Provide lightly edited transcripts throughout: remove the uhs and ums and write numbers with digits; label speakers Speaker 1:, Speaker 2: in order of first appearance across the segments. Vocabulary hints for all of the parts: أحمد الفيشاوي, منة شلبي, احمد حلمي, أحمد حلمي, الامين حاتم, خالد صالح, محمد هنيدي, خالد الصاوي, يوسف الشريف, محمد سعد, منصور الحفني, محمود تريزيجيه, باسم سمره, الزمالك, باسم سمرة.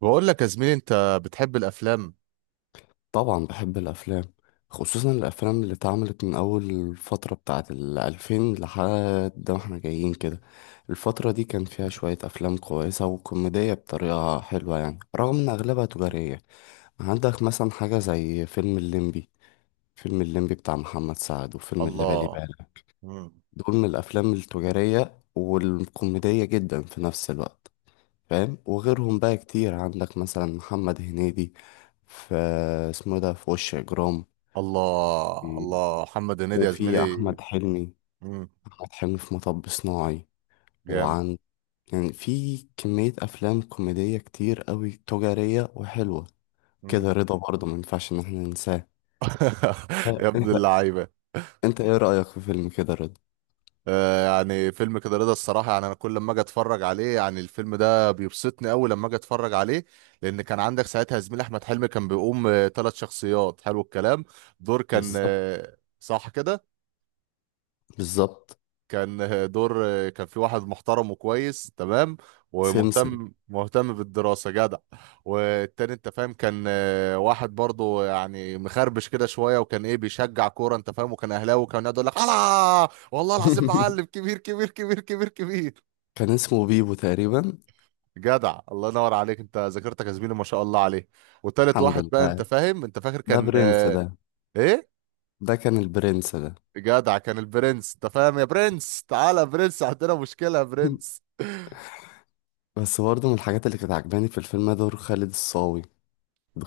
Speaker 1: بقول لك يا زميلي، انت بتحب الافلام؟
Speaker 2: طبعا بحب الافلام. خصوصا الافلام اللي اتعملت من اول الفتره بتاعت الالفين لحد ما احنا جايين كده. الفتره دي كان فيها شويه افلام كويسه وكوميديه بطريقه حلوه، يعني رغم ان اغلبها تجاريه. عندك مثلا حاجه زي فيلم الليمبي. فيلم الليمبي بتاع محمد سعد، وفيلم اللي بالي
Speaker 1: الله.
Speaker 2: بالك.
Speaker 1: مم.
Speaker 2: دول من الافلام التجاريه والكوميديه جدا في نفس الوقت. فاهم؟ وغيرهم بقى كتير. عندك مثلا محمد هنيدي، في، اسمه إيه ده، في وش اجرام.
Speaker 1: الله
Speaker 2: مم.
Speaker 1: الله، محمد هنيدي يا
Speaker 2: وفي
Speaker 1: زميلي.
Speaker 2: أحمد حلمي.
Speaker 1: مم.
Speaker 2: أحمد حلمي في مطب صناعي.
Speaker 1: جامد.
Speaker 2: وعن يعني في كمية أفلام كوميدية كتير قوي تجارية وحلوة.
Speaker 1: مم.
Speaker 2: كده رضا برضه ما ينفعش إن احنا ننساه. ها،
Speaker 1: يا ابن
Speaker 2: أنت.
Speaker 1: اللعيبه.
Speaker 2: أنت إيه رأيك في فيلم كده رضا؟
Speaker 1: يعني فيلم كده رضا الصراحه، يعني انا كل لما اجي اتفرج عليه يعني الفيلم ده بيبسطني قوي لما اجي اتفرج عليه. لان كان عندك ساعتها زميل احمد حلمي، كان بيقوم 3 شخصيات. حلو الكلام. دور كان
Speaker 2: بالظبط،
Speaker 1: صح كده.
Speaker 2: بالظبط.
Speaker 1: كان دور كان في واحد محترم وكويس تمام.
Speaker 2: سمسم.
Speaker 1: ومهتم مهتم بالدراسة جدع. والتاني انت فاهم، كان واحد برضو يعني مخربش كده شوية، وكان ايه بيشجع كورة، انت فاهم، وكان اهلاوي، وكان يقعد يقول لك الله والله العظيم معلم كبير كبير كبير كبير كبير.
Speaker 2: كان اسمه بيبو تقريبا.
Speaker 1: جدع الله ينور عليك، انت ذاكرتك يا زميلي ما شاء الله عليه. وتالت
Speaker 2: الحمد
Speaker 1: واحد بقى
Speaker 2: لله.
Speaker 1: انت فاهم، انت فاكر
Speaker 2: ده
Speaker 1: كان
Speaker 2: برنس ده
Speaker 1: ايه
Speaker 2: ده كان البرنس ده.
Speaker 1: جدع، كان البرنس انت فاهم، يا برنس تعالى يا برنس عندنا مشكلة يا برنس.
Speaker 2: بس برضه من الحاجات اللي كانت عجباني في الفيلم ده دور خالد الصاوي.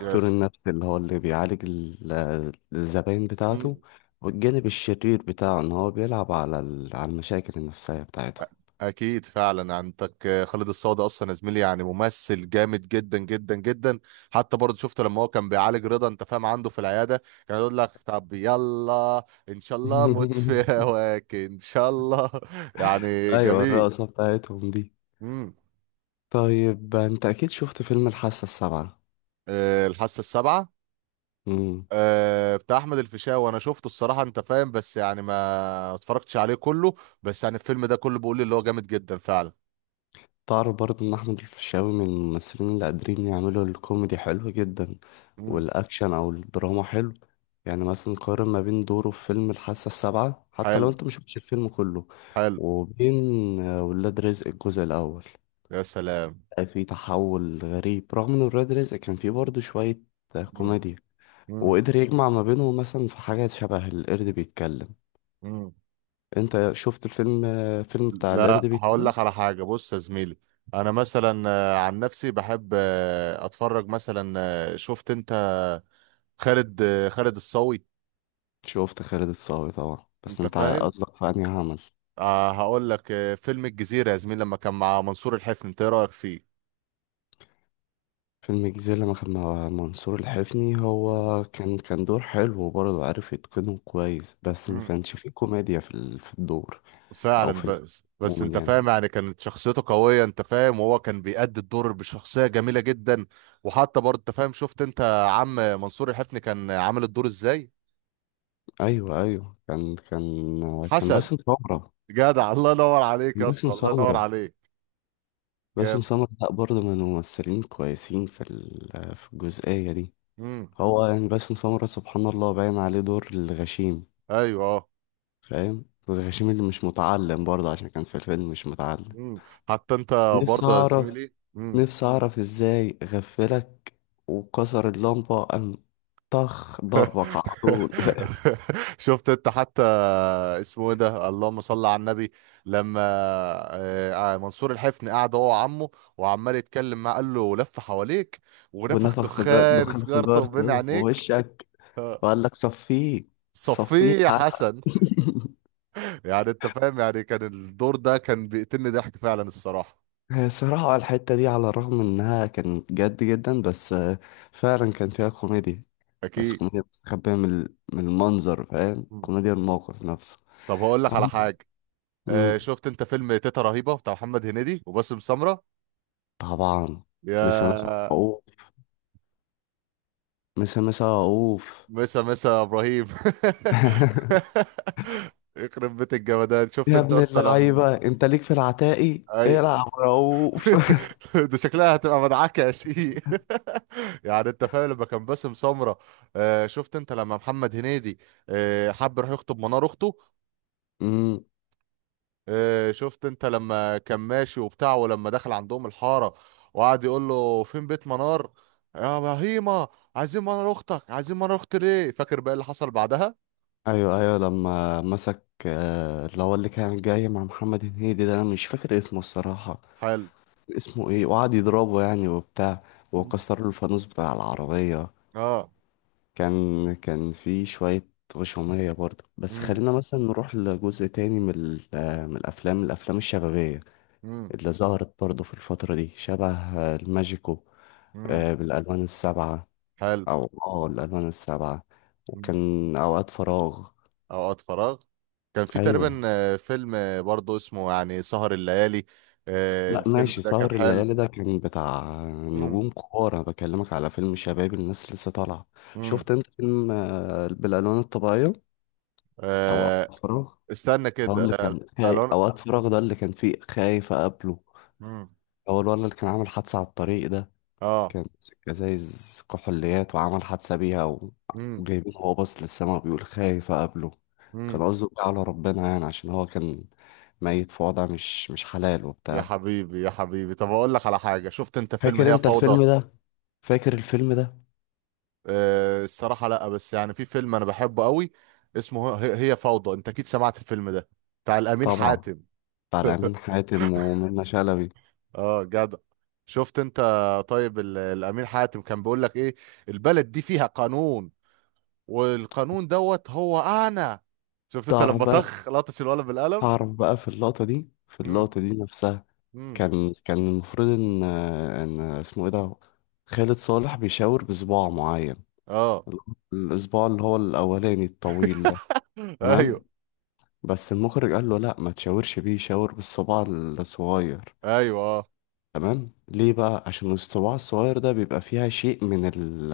Speaker 1: يس.
Speaker 2: النفس اللي هو اللي بيعالج الزباين بتاعته. والجانب الشرير بتاعه ان هو بيلعب على المشاكل النفسية بتاعتهم.
Speaker 1: اكيد فعلا، عندك خالد الصاوي ده اصلا يا زميلي، يعني ممثل جامد جدا جدا جدا. حتى برضه شفته لما هو كان بيعالج رضا انت فاهم عنده في العياده. كان يقول لك طب يلا ان شاء الله، موت في هواك ان شاء الله. يعني
Speaker 2: ايوه، ايوه،
Speaker 1: جميل.
Speaker 2: الرقصة بتاعتهم دي.
Speaker 1: امم.
Speaker 2: طيب انت اكيد شفت فيلم الحاسة السابعة.
Speaker 1: أه، الحاسه السابعه. أه بتاع احمد الفيشاوي، انا شفته الصراحه انت فاهم، بس يعني ما اتفرجتش عليه كله. بس يعني الفيلم ده كله بيقول لي اللي هو جامد جدا فعلا.
Speaker 2: تعرف برضه ان احمد الفيشاوي من الممثلين اللي قادرين يعملوا الكوميدي حلو جدا.
Speaker 1: امم.
Speaker 2: والاكشن او الدراما حلو. يعني مثلا قارن ما بين دوره في فيلم الحاسة السابعة، حتى لو
Speaker 1: حلو
Speaker 2: انت مش شفتش الفيلم كله،
Speaker 1: حلو.
Speaker 2: وبين ولاد رزق الجزء الاول.
Speaker 1: يا سلام.
Speaker 2: في تحول غريب، رغم ان ولاد رزق كان فيه برضه شوية
Speaker 1: امم.
Speaker 2: كوميديا. وقدر يجمع ما بينهم، مثلا في حاجات شبه القرد بيتكلم.
Speaker 1: امم.
Speaker 2: انت شفت الفيلم فيلم بتاع القرد
Speaker 1: لا، هقول
Speaker 2: بيتكلم؟
Speaker 1: لك على حاجة، بص يا زميلي. انا مثلا عن نفسي بحب اتفرج مثلا. شفت انت. خالد الصاوي.
Speaker 2: شفت خالد الصاوي طبعا، بس
Speaker 1: انت
Speaker 2: انت
Speaker 1: فاهم.
Speaker 2: قصدك في انهي عمل؟
Speaker 1: هقول لك فيلم الجزيرة يا زميلي، لما كان مع منصور الحفني، انت ايه رأيك فيه؟
Speaker 2: فيلم الجزيرة لما كان مع منصور الحفني،
Speaker 1: مم.
Speaker 2: هو كان دور حلو وبرضه عارف يتقنه كويس، بس ما
Speaker 1: مم.
Speaker 2: كانش فيه كوميديا في الدور. او
Speaker 1: فعلا.
Speaker 2: في ال-
Speaker 1: بس
Speaker 2: عموما
Speaker 1: انت فاهم
Speaker 2: يعني.
Speaker 1: يعني كانت شخصيته قوية، انت فاهم، وهو كان بيأدي الدور بشخصية جميلة جدا. وحتى برضه انت فاهم، شفت انت. عم منصور الحفني، كان عامل الدور ازاي؟
Speaker 2: ايوه، ايوه، كان
Speaker 1: حسن.
Speaker 2: باسم سمرة.
Speaker 1: جدع الله ينور عليك
Speaker 2: كان
Speaker 1: يا
Speaker 2: باسم
Speaker 1: اسطى، الله ينور
Speaker 2: سمرة.
Speaker 1: عليك.
Speaker 2: باسم
Speaker 1: جامد.
Speaker 2: سمرة لا برضه من الممثلين كويسين في الجزئية دي.
Speaker 1: امم.
Speaker 2: هو يعني باسم سمرة سبحان الله باين عليه دور الغشيم.
Speaker 1: ايوه اه.
Speaker 2: فاهم؟ الغشيم اللي مش متعلم، برضه عشان كان في الفيلم مش متعلم.
Speaker 1: امم. حتى انت.
Speaker 2: نفسي
Speaker 1: برضه يا
Speaker 2: أعرف.
Speaker 1: زميلي، امم.
Speaker 2: نفسي أعرف إزاي غفلك وكسر اللمبة، قام طخ ضربك على طول.
Speaker 1: شفت انت، حتى. اسمه ايه ده، اللهم صل على النبي. لما منصور الحفني قعد هو وعمه. وعمال يتكلم معاه، قال له لف حواليك. ونفخ
Speaker 2: ونفخ
Speaker 1: دخان
Speaker 2: دخان
Speaker 1: سيجارته بين
Speaker 2: سيجارته في
Speaker 1: عينيك.
Speaker 2: وشك،
Speaker 1: آه،
Speaker 2: وقال لك صفيه. صفيه
Speaker 1: صفيه يا
Speaker 2: حسن.
Speaker 1: حسن. يعني انت فاهم، يعني كان الدور ده كان بيقتلني ضحك فعلا الصراحه.
Speaker 2: هي الصراحة الحتة دي على الرغم إنها كانت جد جدا، بس فعلا كان فيها كوميديا. بس
Speaker 1: اكيد.
Speaker 2: كوميديا مستخبية من المنظر. فاهم؟ كوميديا الموقف نفسه.
Speaker 1: طب هقول لك على
Speaker 2: عندك-
Speaker 1: حاجه.
Speaker 2: مم،
Speaker 1: شفت انت فيلم تيتا رهيبه بتاع محمد هنيدي وباسم سمره.
Speaker 2: طبعا. مسا مسا
Speaker 1: يا.
Speaker 2: عقوق. مسا مسا عقوف.
Speaker 1: مسا مسا يا ابراهيم. يخرب بيت الجمدان، شفت
Speaker 2: يا
Speaker 1: انت
Speaker 2: ابن
Speaker 1: اصلا لما.
Speaker 2: اللعيبة، انت ليك في العتاقي.
Speaker 1: اي.
Speaker 2: العب رؤوف.
Speaker 1: ده شكلها هتبقى مدعكه يا شقيق يعني انت فاهم، لما كان باسم سمره. شفت انت لما محمد هنيدي. حب يروح يخطب منار اخته.
Speaker 2: امم
Speaker 1: شفت انت لما كان ماشي وبتاع، ولما دخل عندهم الحارة. وقعد يقول له فين بيت منار. يا بهيمة. عايزين منار اختك، عايزين منار اختي ليه، فاكر بقى اللي حصل بعدها.
Speaker 2: ايوه، ايوه، لما مسك اللي هو اللي كان جاي مع محمد هنيدي ده، انا مش فاكر اسمه الصراحة.
Speaker 1: حلو.
Speaker 2: اسمه ايه، وقعد يضربه يعني وبتاع،
Speaker 1: مم.
Speaker 2: وكسر له الفانوس بتاع العربية.
Speaker 1: اه.
Speaker 2: كان في شوية غشومية برضه. بس
Speaker 1: امم.
Speaker 2: خلينا مثلا نروح لجزء تاني من ال- آه، من الافلام الشبابية
Speaker 1: امم.
Speaker 2: اللي ظهرت برضه في الفترة دي، شبه الماجيكو.
Speaker 1: امم.
Speaker 2: بالالوان السبعة،
Speaker 1: حلو.
Speaker 2: او الالوان السبعه،
Speaker 1: مم.
Speaker 2: وكان اوقات فراغ.
Speaker 1: اوقات فراغ. كان في
Speaker 2: ايوه.
Speaker 1: تقريبا فيلم برضه اسمه يعني سهر الليالي.
Speaker 2: لا
Speaker 1: الفيلم
Speaker 2: ماشي،
Speaker 1: ده كان
Speaker 2: سهر
Speaker 1: حلو.
Speaker 2: الليالي ده كان بتاع
Speaker 1: امم.
Speaker 2: نجوم كبار، انا بكلمك على فيلم شباب الناس لسه طالعه. شفت
Speaker 1: امم.
Speaker 2: انت فيلم بالالوان الطبيعيه، او
Speaker 1: آه،
Speaker 2: اوقات فراغ؟
Speaker 1: استنى كده
Speaker 2: هقول لك، كان
Speaker 1: الوان.
Speaker 2: اوقات فراغ ده اللي كان فيه خايف اقابله.
Speaker 1: مم.
Speaker 2: هو الولد اللي كان عامل حادثه على الطريق ده،
Speaker 1: اه.
Speaker 2: كان ماسك ازايز كحوليات وعمل حادثة بيها
Speaker 1: امم.
Speaker 2: وجايبين هو باص للسما بيقول خايف أقابله. كان قصده بيه على ربنا، يعني عشان هو كان ميت في وضع مش حلال
Speaker 1: يا
Speaker 2: وبتاع.
Speaker 1: حبيبي يا حبيبي، طب اقول لك على حاجه، شفت انت فيلم
Speaker 2: فاكر
Speaker 1: هي
Speaker 2: انت
Speaker 1: فوضى؟
Speaker 2: الفيلم ده؟ فاكر الفيلم ده؟
Speaker 1: أه الصراحه لا، بس يعني في فيلم انا بحبه قوي. اسمه هي هي فوضى، انت اكيد سمعت الفيلم ده. بتاع الامين
Speaker 2: طبعا.
Speaker 1: حاتم.
Speaker 2: بتاع الأمين حاتم ومنة شلبي.
Speaker 1: اه جدع. شفت انت. طيب الامين حاتم كان بيقول لك ايه؟ البلد دي فيها قانون. والقانون دوت هو انا. شفت انت
Speaker 2: تعرف
Speaker 1: لما
Speaker 2: بقى.
Speaker 1: طخ لطش الولد بالقلم.
Speaker 2: تعرف بقى في اللقطة دي، في
Speaker 1: امم.
Speaker 2: اللقطة دي نفسها
Speaker 1: امم.
Speaker 2: كان المفروض ان اسمه ايه ده، خالد صالح، بيشاور بصباع معين.
Speaker 1: اه.
Speaker 2: الاسبوع اللي هو الاولاني الطويل ده. تمام؟
Speaker 1: ايوه
Speaker 2: بس المخرج قال له لا، ما تشاورش بيه، شاور بالصباع الصغير.
Speaker 1: ايوه اه.
Speaker 2: تمام. ليه بقى؟ عشان الصباع الصغير ده بيبقى فيها شيء من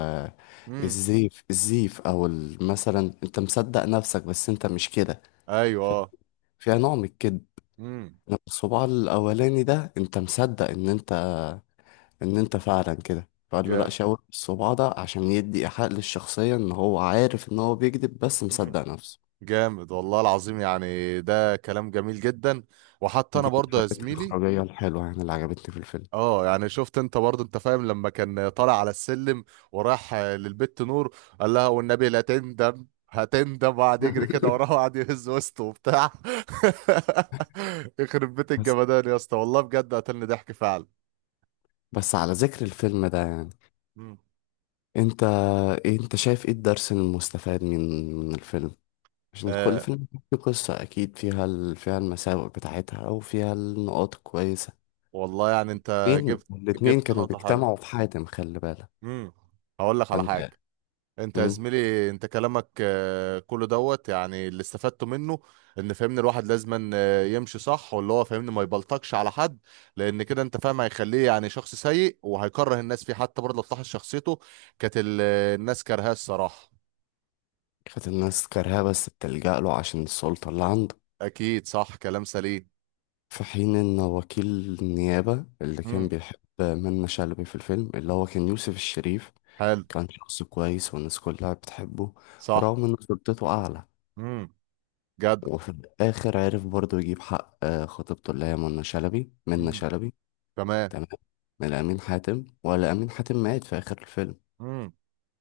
Speaker 1: امم.
Speaker 2: الزيف، او مثلا انت مصدق نفسك بس انت مش كده.
Speaker 1: ايوه
Speaker 2: ف-
Speaker 1: اه.
Speaker 2: فيها نوع من الكذب.
Speaker 1: امم.
Speaker 2: إنما الصباع الاولاني ده انت مصدق ان انت فعلا كده. فقال له لا،
Speaker 1: جامد
Speaker 2: شاور بالصباع ده عشان يدي ايحاء للشخصية ان هو عارف ان هو بيكذب بس مصدق نفسه.
Speaker 1: جامد والله العظيم، يعني ده كلام جميل جدا. وحتى انا
Speaker 2: دي من
Speaker 1: برضه يا
Speaker 2: الحاجات
Speaker 1: زميلي.
Speaker 2: الإخراجية الحلوة يعني اللي عجبتني في الفيلم.
Speaker 1: اه يعني شفت انت برضه، انت فاهم، لما كان طالع على السلم. وراح للبت نور، قال لها والنبي لا تندم هتندم، وقعد يجري كده وراه وقعد يهز وسطه وبتاع. يخرب بيت الجمدان يا اسطى، والله بجد قتلني ضحك فعلا.
Speaker 2: بس على ذكر الفيلم ده، يعني
Speaker 1: مم.
Speaker 2: انت انت شايف ايه الدرس المستفاد من الفيلم؟ عشان كل
Speaker 1: آه
Speaker 2: فيلم فيه قصة اكيد فيها فيها المساوئ بتاعتها او فيها النقاط الكويسة.
Speaker 1: والله يعني انت
Speaker 2: الاتنين
Speaker 1: جبت
Speaker 2: الاتنين
Speaker 1: جبت
Speaker 2: كانوا
Speaker 1: نقطة حلوة.
Speaker 2: بيجتمعوا في حاتم، خلي بالك.
Speaker 1: امم. هقول لك على حاجة.
Speaker 2: فانت
Speaker 1: انت يا
Speaker 2: مم.
Speaker 1: زميلي، انت كلامك كله دوت، يعني اللي استفدته منه. ان فاهمني الواحد لازم يمشي صح، واللي هو فاهمني ما يبلطجش على حد. لان كده انت فاهم هيخليه يعني شخص سيء وهيكره الناس فيه، حتى برضه لو تلاحظ شخصيته. كانت الناس كارهاه الصراحة.
Speaker 2: كانت الناس كارهاه، بس بتلجأ له عشان السلطة اللي عنده.
Speaker 1: اكيد صح، كلام سليم.
Speaker 2: في حين ان وكيل النيابة اللي كان
Speaker 1: امم.
Speaker 2: بيحب منة شلبي في الفيلم، اللي هو كان يوسف الشريف،
Speaker 1: حلو.
Speaker 2: كان شخص كويس والناس كلها بتحبه،
Speaker 1: صح.
Speaker 2: رغم ان سلطته اعلى.
Speaker 1: امم. جدع.
Speaker 2: وفي الآخر عرف برضو يجيب حق خطيبته اللي هي منى شلبي منى
Speaker 1: امم.
Speaker 2: شلبي
Speaker 1: تمام.
Speaker 2: تمام. من أمين حاتم، ولا أمين حاتم مات في آخر الفيلم؟
Speaker 1: مم.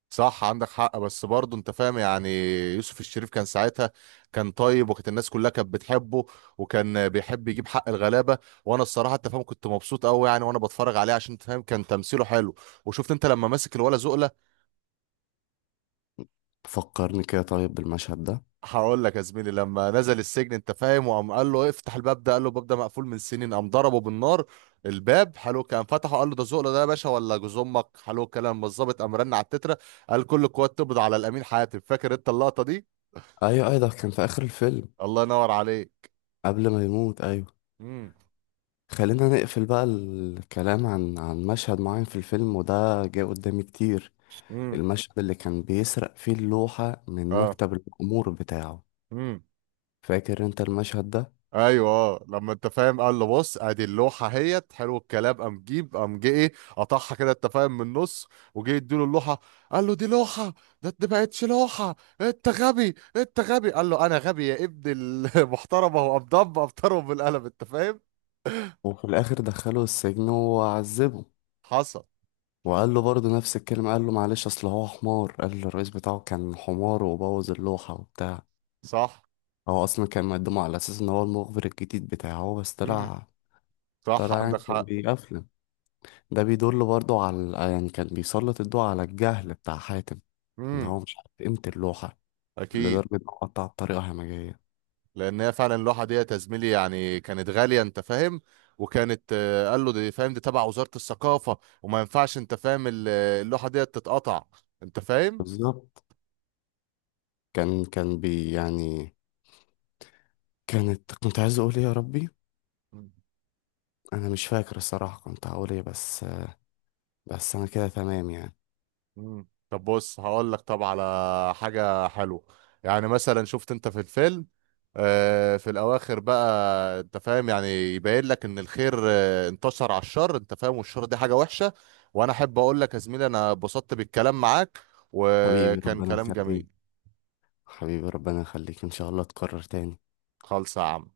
Speaker 1: صح عندك حق، بس برضه انت فاهم يعني. يوسف الشريف كان ساعتها. كان طيب وكانت الناس كلها كانت بتحبه. وكان بيحب يجيب حق الغلابه. وانا الصراحه انت فاهم، كنت مبسوط قوي يعني وانا بتفرج عليه، عشان انت فاهم كان تمثيله حلو. وشفت انت لما ماسك الولا زقله.
Speaker 2: فكرني كده طيب بالمشهد ده.
Speaker 1: هقول لك يا زميلي، لما نزل السجن انت فاهم، وقام قال له افتح الباب ده، قال له الباب ده مقفول من سنين، قام ضربه بالنار. الباب حلو كان فتحه، قال له ده زقله ده يا باشا ولا جوز امك، حلو الكلام، الظابط قام رن على التتره. قال كل القوات تقبض على الامين حاتم، فاكر انت اللقطه دي.
Speaker 2: أيوة، أيوة، ده كان في آخر الفيلم
Speaker 1: الله ينور عليك.
Speaker 2: قبل ما يموت. أيوة.
Speaker 1: امم.
Speaker 2: خلينا نقفل بقى الكلام عن مشهد معين في الفيلم، وده جه قدامي كتير.
Speaker 1: امم.
Speaker 2: المشهد اللي كان بيسرق فيه اللوحة من
Speaker 1: اه.
Speaker 2: مكتب الأمور بتاعه.
Speaker 1: امم.
Speaker 2: فاكر انت المشهد ده؟
Speaker 1: ايوه اه، لما انت فاهم قال له بص ادي اللوحه اهيت، حلو الكلام، قام جيب قام جه ايه. قطعها كده انت فاهم من النص. وجه اديله اللوحه. قال له دي لوحه. ده ما بقتش لوحه. انت غبي انت غبي، قال له انا غبي يا ابن المحترمه هو قام ضرب ابطره بالقلم انت فاهم.
Speaker 2: وفي الآخر دخله السجن وعذبه،
Speaker 1: حصل.
Speaker 2: وقال له برضه نفس الكلمة. قال له معلش أصل هو حمار. قال له الرئيس بتاعه كان حمار وبوظ اللوحة وبتاع.
Speaker 1: صح.
Speaker 2: هو أصلا كان مقدمه على أساس إن هو المخبر الجديد بتاعه، بس
Speaker 1: امم.
Speaker 2: طلع
Speaker 1: صح
Speaker 2: طلع يعني
Speaker 1: عندك
Speaker 2: كان
Speaker 1: حق.
Speaker 2: بيقفله. ده بيدل برضه على، يعني كان بيسلط الضوء على الجهل بتاع حاتم، إن
Speaker 1: امم.
Speaker 2: هو مش عارف قيمة اللوحة
Speaker 1: اكيد.
Speaker 2: لدرجة إنه قطع بطريقة همجية.
Speaker 1: لان هي فعلا اللوحه ديت يا زميلي، يعني كانت غاليه انت فاهم. وكانت قال له دي فاهم دي تبع وزاره الثقافه، وما ينفعش انت فاهم اللوحه ديت تتقطع. انت فاهم.
Speaker 2: بالظبط. كان يعني. كنت عايز أقول إيه يا ربي.
Speaker 1: مم.
Speaker 2: أنا مش فاكر الصراحة كنت هقول إيه، بس بس أنا كده تمام يعني.
Speaker 1: مم. طب بص هقول لك، طب على حاجه حلوه. يعني مثلا شفت انت في الفيلم، في الاواخر بقى، انت فاهم يعني. يبين لك ان الخير انتصر على الشر، انت فاهم، والشر دي حاجه وحشه. وانا احب اقول لك يا زميلي، انا اتبسطت بالكلام معاك
Speaker 2: حبيبي
Speaker 1: وكان
Speaker 2: ربنا
Speaker 1: كلام
Speaker 2: يخليك.
Speaker 1: جميل.
Speaker 2: حبيبي ربنا يخليك، ان شاء الله تكرر تاني.
Speaker 1: خالص يا عم.